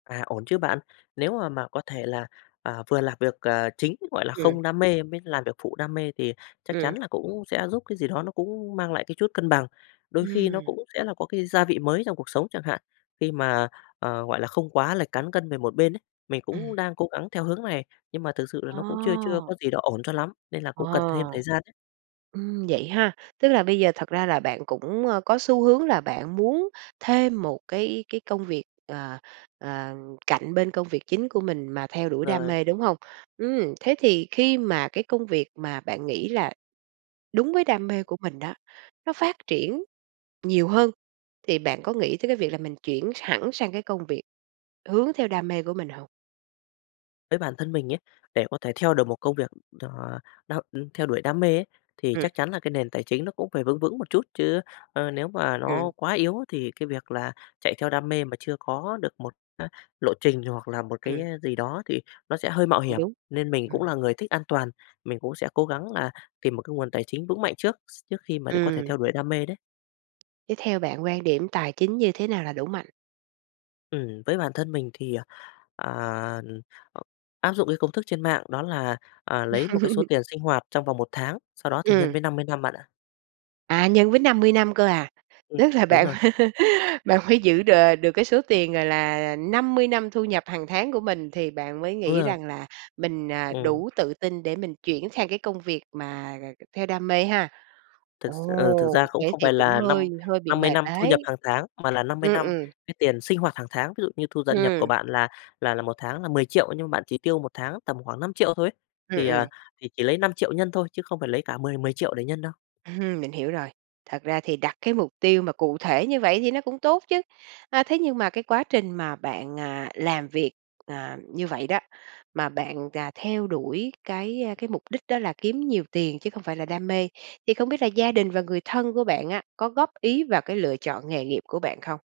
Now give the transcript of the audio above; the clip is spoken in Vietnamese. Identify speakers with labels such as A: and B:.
A: À, ổn chứ bạn? Nếu mà mà có thể là, ờ, vừa làm việc, ờ, chính, gọi là,
B: Ừm.
A: không đam mê mới làm việc phụ đam mê thì chắc chắn
B: Ừm.
A: là cũng sẽ giúp cái gì đó nó cũng mang lại cái chút cân bằng. Đôi khi nó
B: Ừm.
A: cũng sẽ là có cái gia vị mới trong cuộc sống chẳng hạn, khi mà, ờ, gọi là, không quá lệch cán cân về một bên ấy, mình
B: Ừm.
A: cũng đang cố gắng theo hướng này, nhưng mà thực sự là
B: À.
A: nó cũng chưa chưa có gì đó ổn cho lắm nên là
B: Ờ,
A: cũng cần thêm thời gian ấy.
B: ừm, vậy ha, tức là bây giờ thật ra là bạn cũng, ơ, có xu hướng là bạn muốn thêm một cái cái công việc, ờ, ờ, cạnh bên công việc chính của mình mà theo đuổi đam
A: Rồi.
B: mê, đúng hông? Ừm, thế thì khi mà cái công việc mà bạn nghĩ là đúng với đam mê của mình á, nó phát triển nhiều hơn, thì bạn có nghĩ tới cái việc là mình chuyển hẳn sang cái công việc hướng theo đam mê của mình hông?
A: Với bản thân mình nhá, để có thể theo được một công việc, ờ, đâu theo đuổi đam mê ấy, thì
B: Ừm.
A: chắc chắn là cái nền tài chính nó cũng phải vững vững một chút, chứ, ờ, nếu mà nó
B: Ừm.
A: quá yếu thì cái việc là chạy theo đam mê mà chưa có được một, à, lộ trình hoặc là một cái
B: Ừm.
A: gì đó thì nó sẽ hơi mạo
B: Cũng
A: hiểm,
B: đúng.
A: nên mình cũng
B: Ừm.
A: là người thích an toàn, mình cũng sẽ cố gắng là tìm một cái nguồn tài chính vững mạnh trước, s trước khi mà có thể
B: Ừm.
A: theo đuổi đam mê đấy.
B: Thế theo bạn quan điểm tài chính như thế nào là đủ mạnh?
A: Ừm, với bản thân mình thì, ờ, ừm, ờ, áp dụng cái công thức trên mạng đó là, ờ, lấy một cái số tiền sinh hoạt trong vòng 1 tháng, sau đó thì nhân
B: Ừm.
A: với 50 năm bạn ạ.
B: À, nhân với 50 năm cơ à?
A: Ừm,
B: Tức là
A: đúng
B: bạn
A: rồi.
B: bạn mới giữ đ được cái số tiền, gọi là, 50 năm thu nhập hàng tháng của mình thì bạn mới
A: Đúng
B: nghĩ
A: rồi.
B: rằng là mình, à,
A: Ừm.
B: đủ tự tin để mình chuyển sang cái công việc mà theo đam mê ha?
A: Thực s ừ, thực
B: Ồ,
A: ra cũng
B: thế
A: không
B: thì
A: phải
B: cũng
A: là
B: hơi
A: năm
B: hơi bị
A: năm mươi
B: mệt
A: năm thu nhập
B: đấy.
A: hàng tháng, mà là 50
B: Ừm,
A: năm
B: ừm.
A: cái tiền sinh hoạt hàng tháng, ví dụ như thu dận nhập của
B: Ừm.
A: bạn là là là một tháng là 10.000.000 nhưng mà bạn chỉ tiêu một tháng tầm khoảng 5.000.000 thôi ấy.
B: Ừm,
A: Thì, ờ,
B: ừm.
A: thì chỉ lấy 5.000.000 nhân thôi chứ không phải lấy cả mười mười triệu để nhân đâu.
B: Ừm, mình hiểu rồi. Thật ra thì đặt cái mục tiêu mà cụ thể như vậy thì nó cũng tốt chứ, à, thế nhưng mà cái quá trình mà bạn, à, làm việc, ờ, như vậy đó, mà bạn, à, theo đuổi cái, ơ, cái mục đích đó là kiếm nhiều tiền chứ không phải là đam mê, thì không biết là gia đình và người thân của bạn á, có góp ý vào cái lựa chọn nghề nghiệp của bạn không?